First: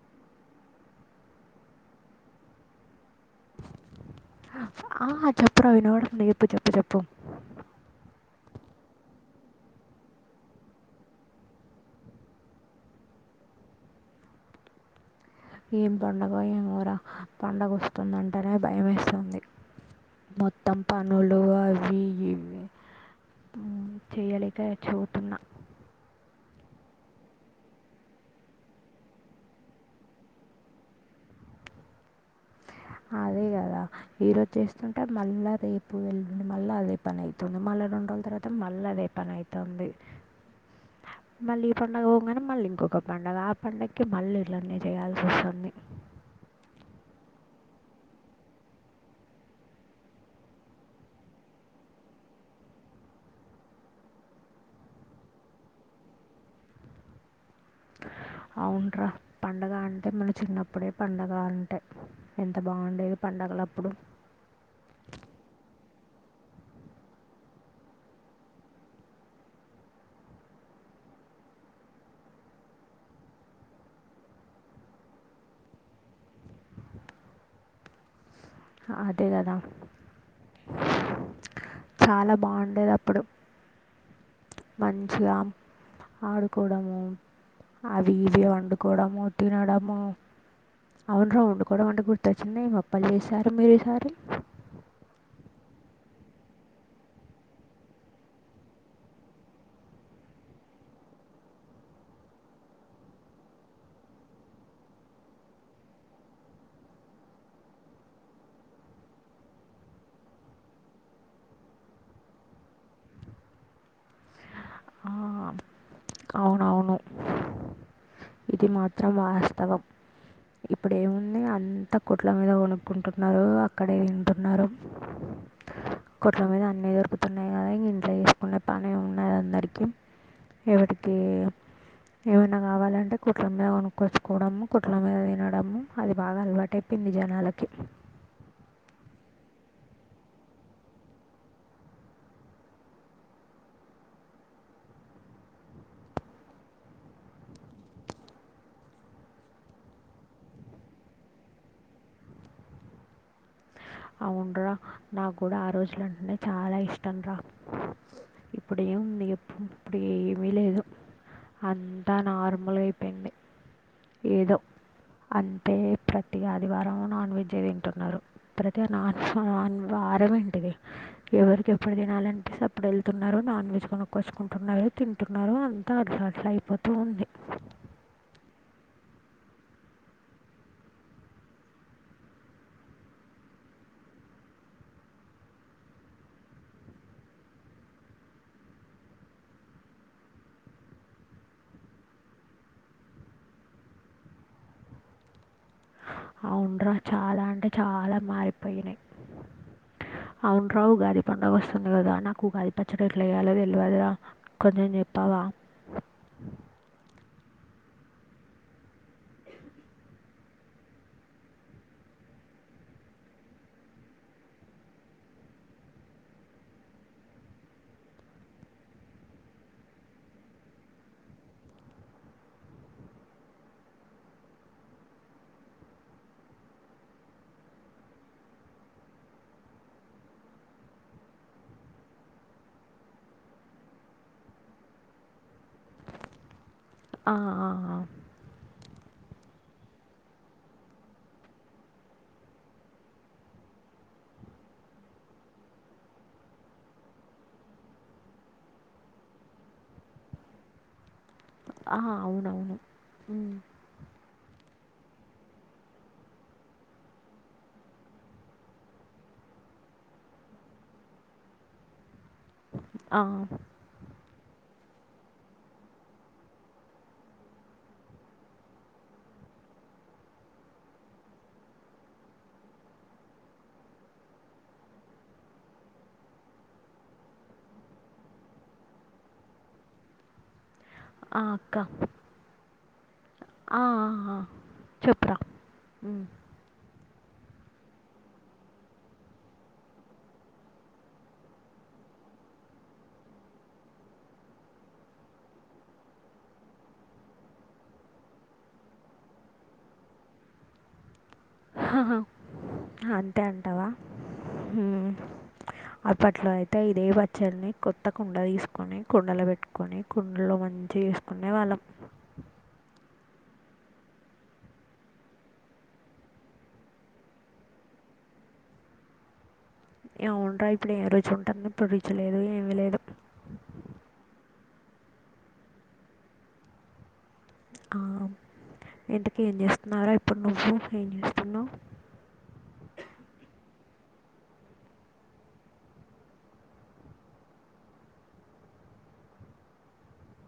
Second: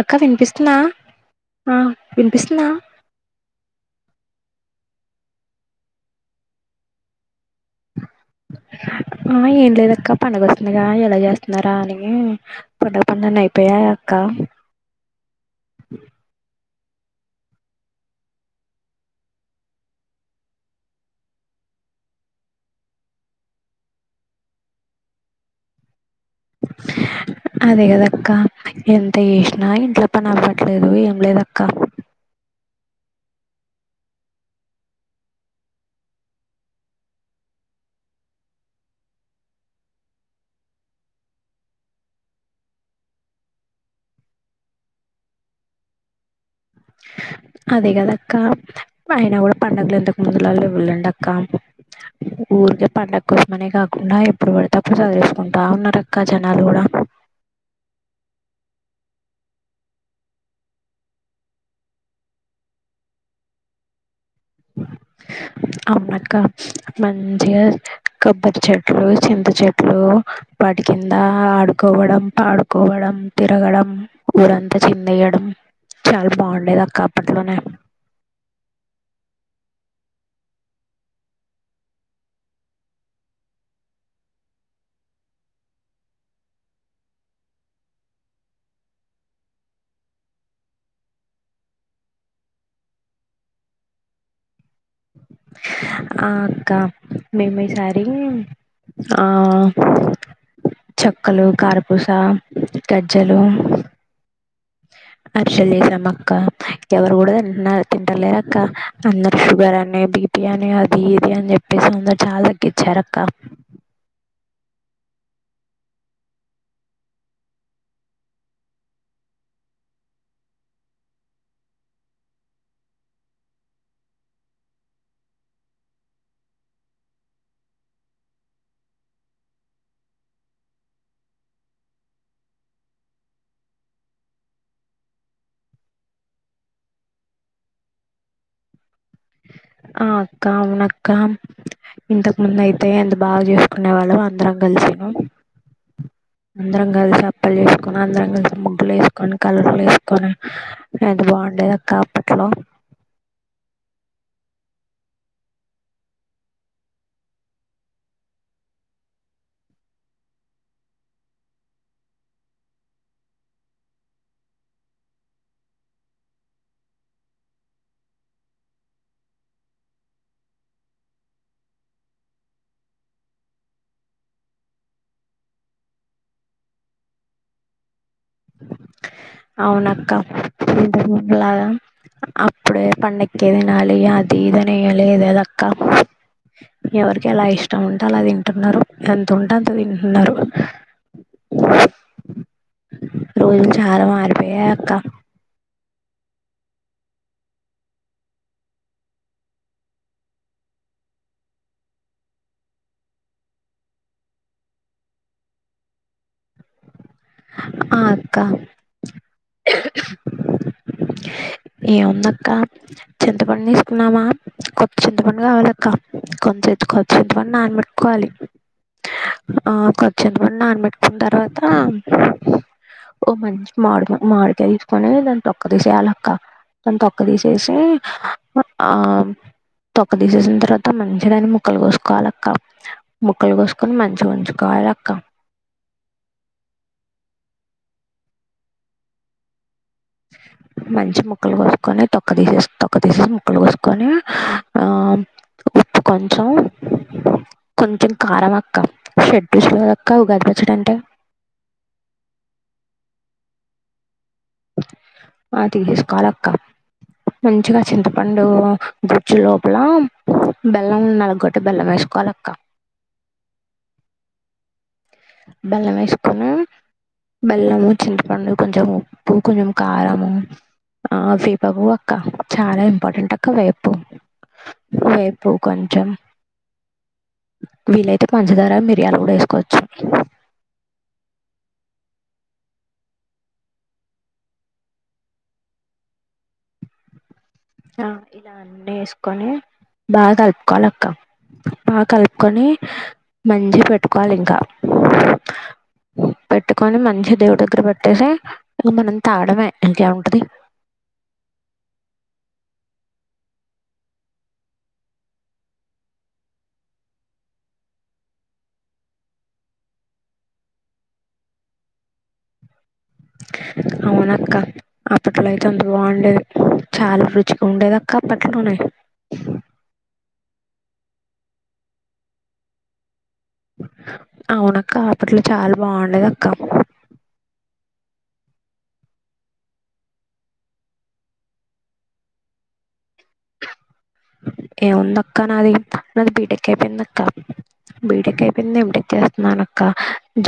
అక్క వినిపిస్తుందా ఆ వినిపిస్తుందా ఆ చెప్పు రవి వినపడుతుంది చెప్పు చెప్పు చెప్పు ఆ ఏం లేదక్క పండగ వస్తుందిగా ఎలా చేస్తున్నారా అని పండగ పనులన్నీ అయిపోయాయ అక్క ఏం పండగో ఏమో పండగ వస్తుందంటేనే భయేస్తుంది. మొత్తం పనులు అవి ఇవి చేయలేక సచ్చి పోతున్న అదేకదక్క ఎంత చేసినా ఇంట్లో పని అవవట్లేదు ఏం లేదక్క అదే కదా ఈరోజు చేస్తుంటే మళ్ళా రేపు ఎల్లుండి మళ్ళా అదే పని అయితుంది. మళ్ళ రెండు రోజుల తర్వాత మళ్ళ అదే పని అయితంది. మళ్ళీ ఈ పండుగ పోగానే మళ్ళీ ఇంకొక పండుగ ఆ పండగకి మళ్ళీ ఇలన్న చేయాల్సి వస్తుంది. అదే కదక్క ఆయన గుడా పండగలెందుకు ముందులా లెవ్వు లెండక్క. ఊరికే పండగ కోసమనే కాకుండా ఎప్పుడు పడితే అప్పుడు సదిరేస్కుంటా ఉన్నారు అక్క జనాలు కూడా అవున్రా పండగ అంటే మన చిన్నప్పుడే పండగ అంటే ఎంత బాగుండేది పండుగలప్పుడు అవునక్క మంచిగా కొబ్బరి చెట్లు, చింత చెట్లు వాటి కింద ఆడుకోవడం, పాడుకోవడం, తిరగడం, ఊరంతా చిందేయడం చాలా బాగుండేది అక్క అప్పట్లోనే అదే కదా చాలా బాగుండేది అప్పుడు మంచిగా ఆడుకోవడము, అవి ఇవి వండుకోవడము, తినడము అవున్రా వండుకోవడం అంటే గుర్తొచ్చింది ఏం అప్పలు చేశారు మీరు ఈసారి ఆ అక్క మేం ఈసారి ఆ చెక్కలు, కారపూస, గజ్జలు అరిశల్ చేశామక్క ఎవరు కూడా తింటలేరక్క అందరు షుగర్ అనే బీపీ అనే అది ఇది అని చెప్పేసి అందరు చాలా తగ్కిచ్చారక్క ఆ అవునవును ఇది మాత్రం వాస్తవం ఇప్పుడు ఏముంది అంతా కొట్ల మీద కొనుక్కుంటున్నారు. అక్కడే తింటున్నరు కొట్ల మీద అన్నీ దొరుకుతున్నాయి కదా ఇంట్లో చేసుకునే పనె ఉండది అందరికీ ఎవటికి ఏమైనా కావాలంటే కొట్ల మీద కొనుకొచ్చుకోవడం కొట్ల మీద వినడం అది బాగా అలవాట్ అయిపోయింది జనాలకి ఆ అక్క అవునక్క ఇంతకు ముందు అయితే ఎంత బాగా చేసుకునే వాళ్ళం అందరం కలిసిన అందరం కలిసి అప్పలు చేసుకొని, అందరం కలిసి ముగ్గులు వేసుకొని కలర్లు వేసుకొని ఎంత బాగుండేది అక్క అప్పట్లో అవున్రా నాక్ గుడా ఆ రోజులంటేనే చాలా ఇష్టం రా ఇప్పుడు ఏముంది చేప్పు ఇప్పుడు ఏమీ లేదు. అంతా నార్మల్ అయిపోయింది ఏదో అంతే ప్రతి ఆదివారం నాన్ వెజే తింటున్నారు ప్రతి వార్ వార్ వారం ఏంటిది ఎవరికి ఎప్పుడు తినాలనిపిస్తే అప్పుడు వెళ్తున్నారు నాన్ వెజ్ కొనుక్కోచ్చుకుంటున్నరు, తింటున్నరు అంతా అట్ల అట్లా అయిపోతూ ఉంది. అవునక్క ఇంతకు ముందు లాగా అప్పుడే పండగక్కే తినాలి అది ఇది అని ఏం లేదక్క. ఎవరికి ఎలా ఇష్టం ఉంటె అలా తింటున్నరు ఎంత ఉంటే అంత తింటున్నరు రోజులు చాలా మారిపోయాయక్క. అవున్రా చాలా అంటే చాలా మారిపోయినయి. అవున రావు ఉగాది పండుగ వస్తుంది కదా నాక్ ఉగాది పచ్చడ ఎట్లా చేయాలో తెల్వదిరా కొంచం చెప్పావా ఆ అక్క ఏముందక్క చింతపండు తీసుకున్నామా కొత్త చింతపండు కావాలక్క కొంచం కొత్త చింతపండు నానబెట్టుకోవాలి. ఆ కొత్త చింతపండును నానబెట్టుకున్న తర్వాత ఓ మంచి మామి మాడికాయ తీసుకొని దాన్ని తొక్క తీసేయాల్ అక్క దాని తొక్క తీసేసి ఆ తొక్క తీసేసిన తర్వాత మంచిగా దాన్ని ముక్కలు కోసుకోవాలక్క, ముక్కలు కోస్కొని మంచిగా ఉంచుకోవాలక్క. ఆ ఆ మంచి ముక్కలు కోసుకొని తొక్క తీసేసి తొక్క తీసేసి ముక్కలు కోసుకొని ఆ ఉప్పు కొంచెం కొంచెం కారం అక్క షట్ రుచులు ఏ అక్క ఉగదిపచ్చడి అంటే ఆ అవునవును ఆదిగేసుకోవాలక్క మంచిగా చింతపండు గుజ్జు లోపల బెల్లం నలుగొట్టి బెల్లం వేసుకోవాలక్క ఆ బెల్లం వేసుకోని బెల్లము చింతపండు కొంచెం ఉప్పు కొంచెం కారము ఆ వీపకు అక్క చాలా ఇంపార్టెంట్ అక్క వేపు వేపు కొంచెం వీలైతే పంచదార మిరియాలు కూడా వేసుకోవచ్చు ఆ అక్క ఆ ఆ ఆ ఆ చెప్పురా ఆ ఇలా అన్నీ వేసుకొని బాగా కలుపుకోవాలి అక్క బాగా కలుపుకొని మంచిగా పెట్టుకోవాలి ఇంకా పెట్టుకొని మంచిగా దేవుడి దగ్గర పెట్టేసి ఇ మనం తాగడమే ఇంకేం ఉంటది అంతే అంటావా అప్పట్లో అయితే ఇదే పచ్చడిని కొత్త కుండ తీసుకొని కుండలు పెట్టుకొని కుండలో మంచిగా చేసుకునే వాళ్ళం అవునక్క అప్పట్లో అయితే అంత బాగుండేది చాలా రుచిగా ఉండేద అక్క అప్పట్లోనే ఏముండ ఇప్పుడు ఏం రుచి ఉంటుంది ఇప్పుడు రుచి లేదు ఏమిీ లేదు అవునక్క అప్పట్లో చాలా బాగుండేది అక్క ఇందుకు ఏం చేస్తున్నారా ఇప్పుడు నువ్వు ఏం చేస్తున్నావు ఏముందక్క నాది నాది బీటెక్ అయిపోయింది అక్క బీటెక్ అయిపోయింది ఎటెక్ చేస్తున్నాన అక్క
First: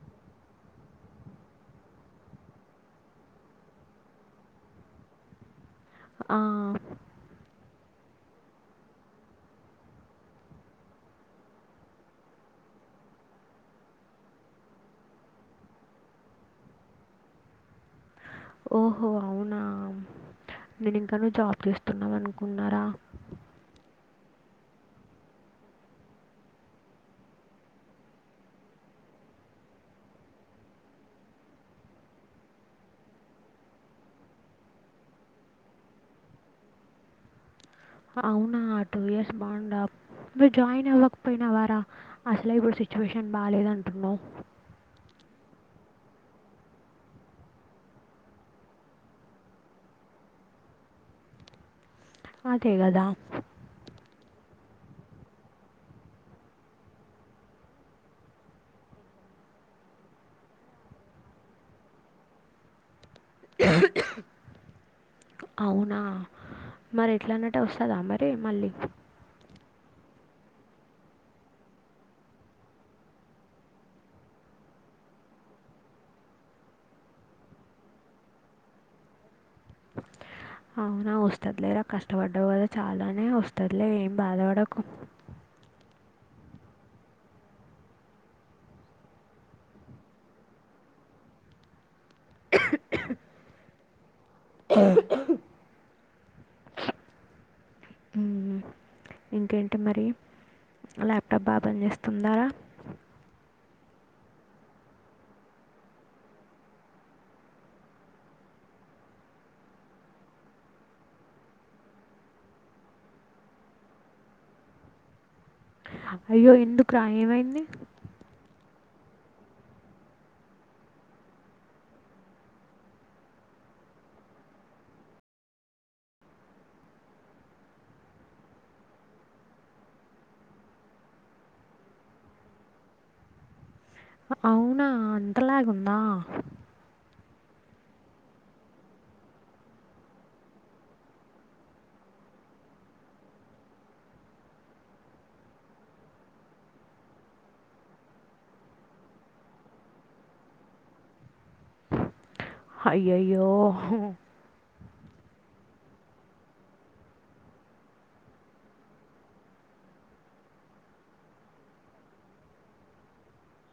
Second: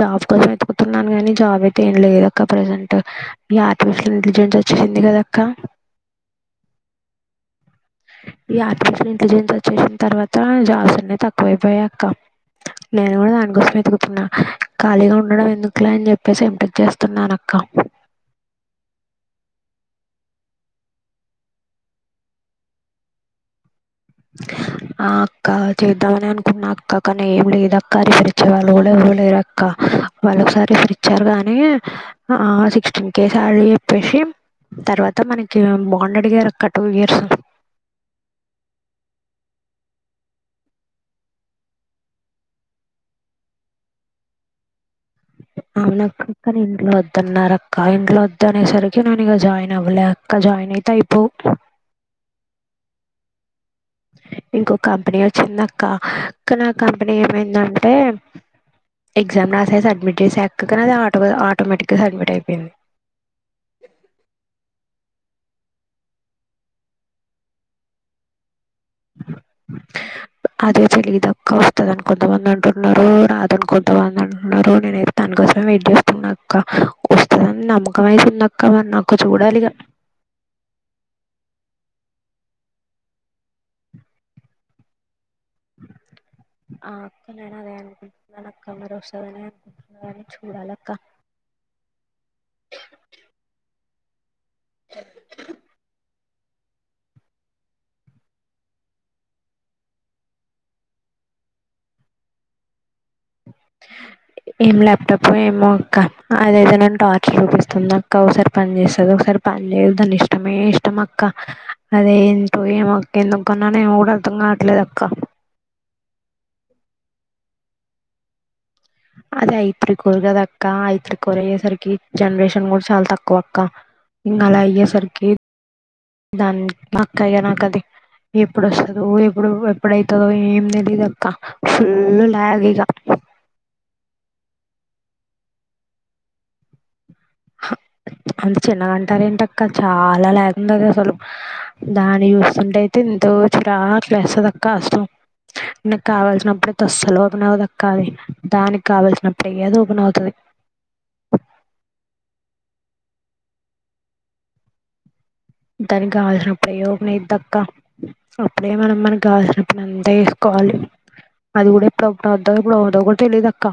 జాబ్ కోసం ఎతుకుతున్నాను కాని జాబ్ అయితే ఏం లేదు అక్క ప్రసెంట్ ఈ ఆర్టిఫిషియల్ ఇంటెలిజెన్స్ వచ్చేసింది కదక్క ఆ ఈ ఆర్టిఫిషియల్ ఇంటెలిజెన్స్ వచ్చేసిన తర్వాత జాబ్స్ అన్నీ తక్కువైపోయా అక్క నేను కూడా దానికోసం ఎతుకుతున్నా ఖాళీగా ఉండడం ఎందుకులే అని చెప్పేసి యంటెక్ చేస్తున్నా అక్క ఓహో అవునా నేను ఇంకాను జాబ్ చేస్తున్నావ్ అనుకున్నారా ఆ అక్క చేద్దామని అనుకున్నా అక్క కానీ ఏం లేదు అక్క రిఫర్చ్చ వాళ్ళు కూడా ఇవ్వలేరు అక్క వాళ్ళు ఒకసారి రిఫర్చ్చారు గానీ ఆ సిక్స్టీన్ కేస్ చెప్పేసి తర్వాత మనకి బాండ్ అడిగారు అక్క టూ ఇయర్స్ అవునా టూ ఇయర్స్ బాండ్ ఆ మీరీ జాయిన్ అవ్వకపోయినా వారా అసలే ఇప్పుడు సిచ్యువేషన్ బాలేద అంటున్నావు అవును అక్క ఇంట్లో వదున్నారు అక్క ఇంట్లో వదు అనేసరికి నను ఇక జాయిన్ అవ్వలే అక్క జాయిన్ అయితే అయిపో అదే కదా ఇంకొ కంపెనీ వచ్చింది అక్క కానీ ఆ కంపెనీ ఏమైందంటే ఎగ్జామ్ రాసే సబ్మిట్ చేస అక్క కానీ అది ఆటో ఆటోమేటిక్గా సబ్మిట్ అయిపోయింది అవునా మరి ఎట్లాన్నట్టే వస్తుందా మరి మళ్ళీ అదే తెలిగిదక్క వస్తుందిని కొంతమంది అంటున్నారు రాదని కొంతమంది అంటున్నారు నేనతే దానికోసమే వెయిట్ చేస్తున్నాక్క వస్తుందని నమ్మకం అయితే ఉందక్క మరి నాకు చూడాలిగా అవునా వస్తదిలే రా కష్టపడ్డావు కదా చాలానే వస్తుదిలే ఏం బాధపడకు ఆ అక్క నేను అదే అనుకుంటున్నానక్క మరో వస్తది అనే కానీ చూడాలక్క ఇంకేంటి మరి ల్యాప్టాప్ బా పని చేస్తుందా ఏం ల్యాప్టాప్ ఏమో అక్క అదైతే నేను టార్చర్ చూపిస్తుంది అక్క ఒకసారి పని చేస్తుది ఒకసారి పని చేయదు దాని ఇష్టమే ఇష్టం అక్క అదే ఏంటో ఏమక్క ఎందుకున్నానో ఏమో కూడా అర్థం కావట్లేదు అక్క అయ్యో ఎందుకు రా ఏమైంది అదే ఐ త్రీ కోర్ కద అక్క ఐ త్రీ కోర్ అయ్యేసరికి జనరేషన్ కూడా చాలా తక్కువ అక్క ఇంకా అలా అయ్యేసరికి దాని అక్క ఇక నాక అది ఎప్పుడుస్తుదో ఎప్పుడు ఎప్పుడైతుందో ఏమి తెలిదు అక్క ఫుల్ లాగ్ ఇక అవునా అంతలాగందా అంత చిన్న గంటార ఏంటక్క చాలా లాగ్ ఉంది అది అసలు దాన్ని చూస్తుంటే అయితే ఎంతో చిరాక లేస్తది అక్క అసలు నకు కావల్సినప్పుడుయితే అసలు ఓపెన్ అవ్వదక్క అది దానికి కావల్సినప్పుడు అది ఓపెన్ అవుతది అయ్యయ్యో దానికి కావల్సినప్పుడే ఓపెన్ అయిదీ అక్క అప్పుడే మన మనకి కాల్సినప్పుడు అంతే చేసుకోవాలి అది కూడా ఇప్పుడుప్పుడు వద్దో ఇప్పుడు అద్దో కూడా తెలిదుక్క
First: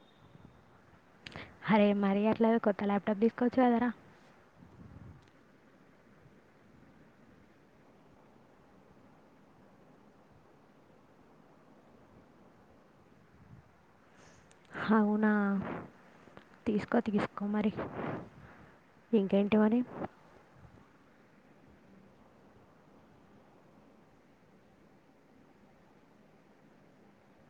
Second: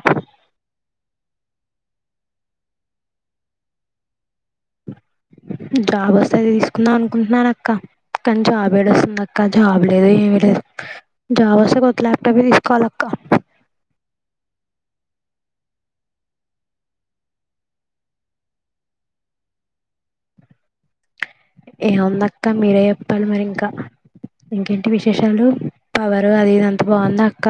అరే మరి అట్లా కొత్త ల్యాప్టాప్ తీసుకోవచ్చు కదార జాబ్ వస్తేది తీసుకుందాం అనుకుంటున్నాను అక్క కానీ జాబ్ ఏడు వస్తుంది అక్క జాబ్ లేదు ఏమిీ లేదు జాబ్ వస్తే కొత్త ల్యాప్టాప్ తీసుకోవాల అక్క అవునా తీసుకో తీసుకో మరి ఇంకేంటివని ఏముంద అక్క మీరే చెప్పాలి మరి ఇంకా ఇంకేంటి విశేషాలు పవరు అది ఇదింత బాగుంద అక్క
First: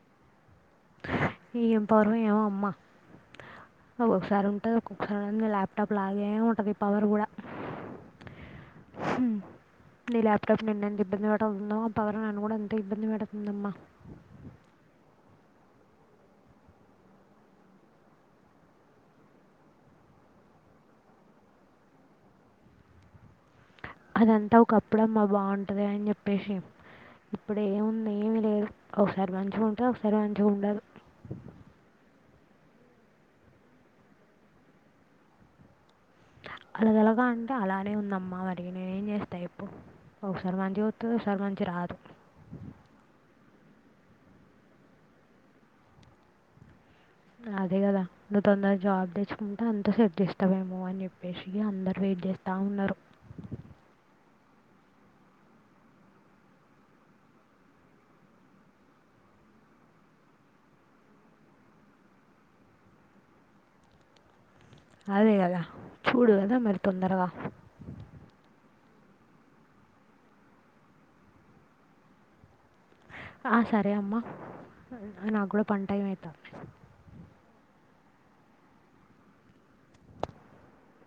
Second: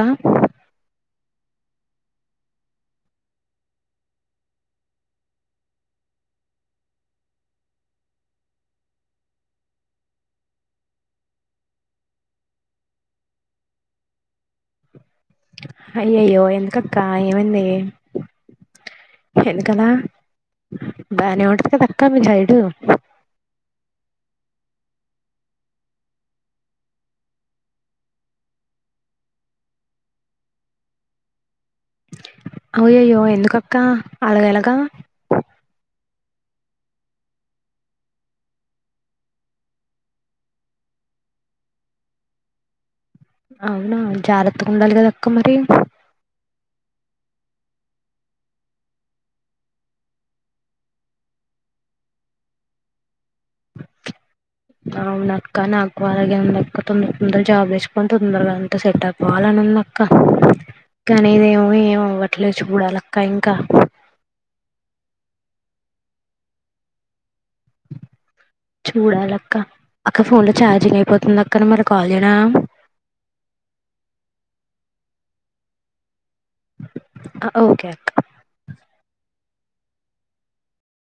ఏం పవర్ ఏమో అమ్మాక్కసారి ఉంటుంది ఒక్కొక్కసారి నీ ల్యాప్టాప్ లాగే ఉంటంది ఈ పవర్ కూడా నీ ల్యాప్టాప్ నిన్న ఎంత ఇబ్బంది పెడుతుందో ఆ పవర్ నన్ను కూడా ఎంత ఇబ్బంది పెడుతుందమ్మా అయ్యయ్యో ఎందుకక్క ఏమైంది ఎందుకలా బానే ఉంటది కదా అక్క మీ సైడు అదంతా ఒకప్పుడమ్మా బాగుంటుంది అని చెప్పేసి ఇప్పుడు ఏముంది ఏమి లేదు ఒకసారి మంచిగా ఉంటే ఒకసారి మంచిగా ఉండదు అయ్యయ్యో ఎందుకక్క అల ఎలగా అలగలగా అంటే అలానే ఉందమ్మా మరికి నేనే ఏం చేస్తా చెప్పు ఒకసారి మంచి చస్త ఒకసారి మంచి రాదు అవునా జాగ్రత్తగా ఉండాలి కదా అక్క మరి అదే కదా నువ్వు తొందర జాబ్ తెచ్చుకుంటే అంత సెట్ చేస్తావేమో అని చెప్పేసి అందరు వెయిట్ జేస్తా వున్నరు అవునక్క నాకు అలాగే ఉందక్క తొందర తొందర జాబ్ తెచ్చుకొని తొందరగా అంతా సెట్ అయి పోవాలని ఉందక్క కానీ ఇదేమో ఏమి అవ్వట్లే చూడాలక్క ఇంకా అదే కదా చూడు కదా మరి తొందరగా చూడాలక్క అక్క ఫోన్ లో ఛార్జింగ్ అయిపోతుంది అక్క మరి కాల్ చేయనా ఆ సరే అమ్మా నాకు కూడా పనిటైం అయితాంది అ ఓకే క్క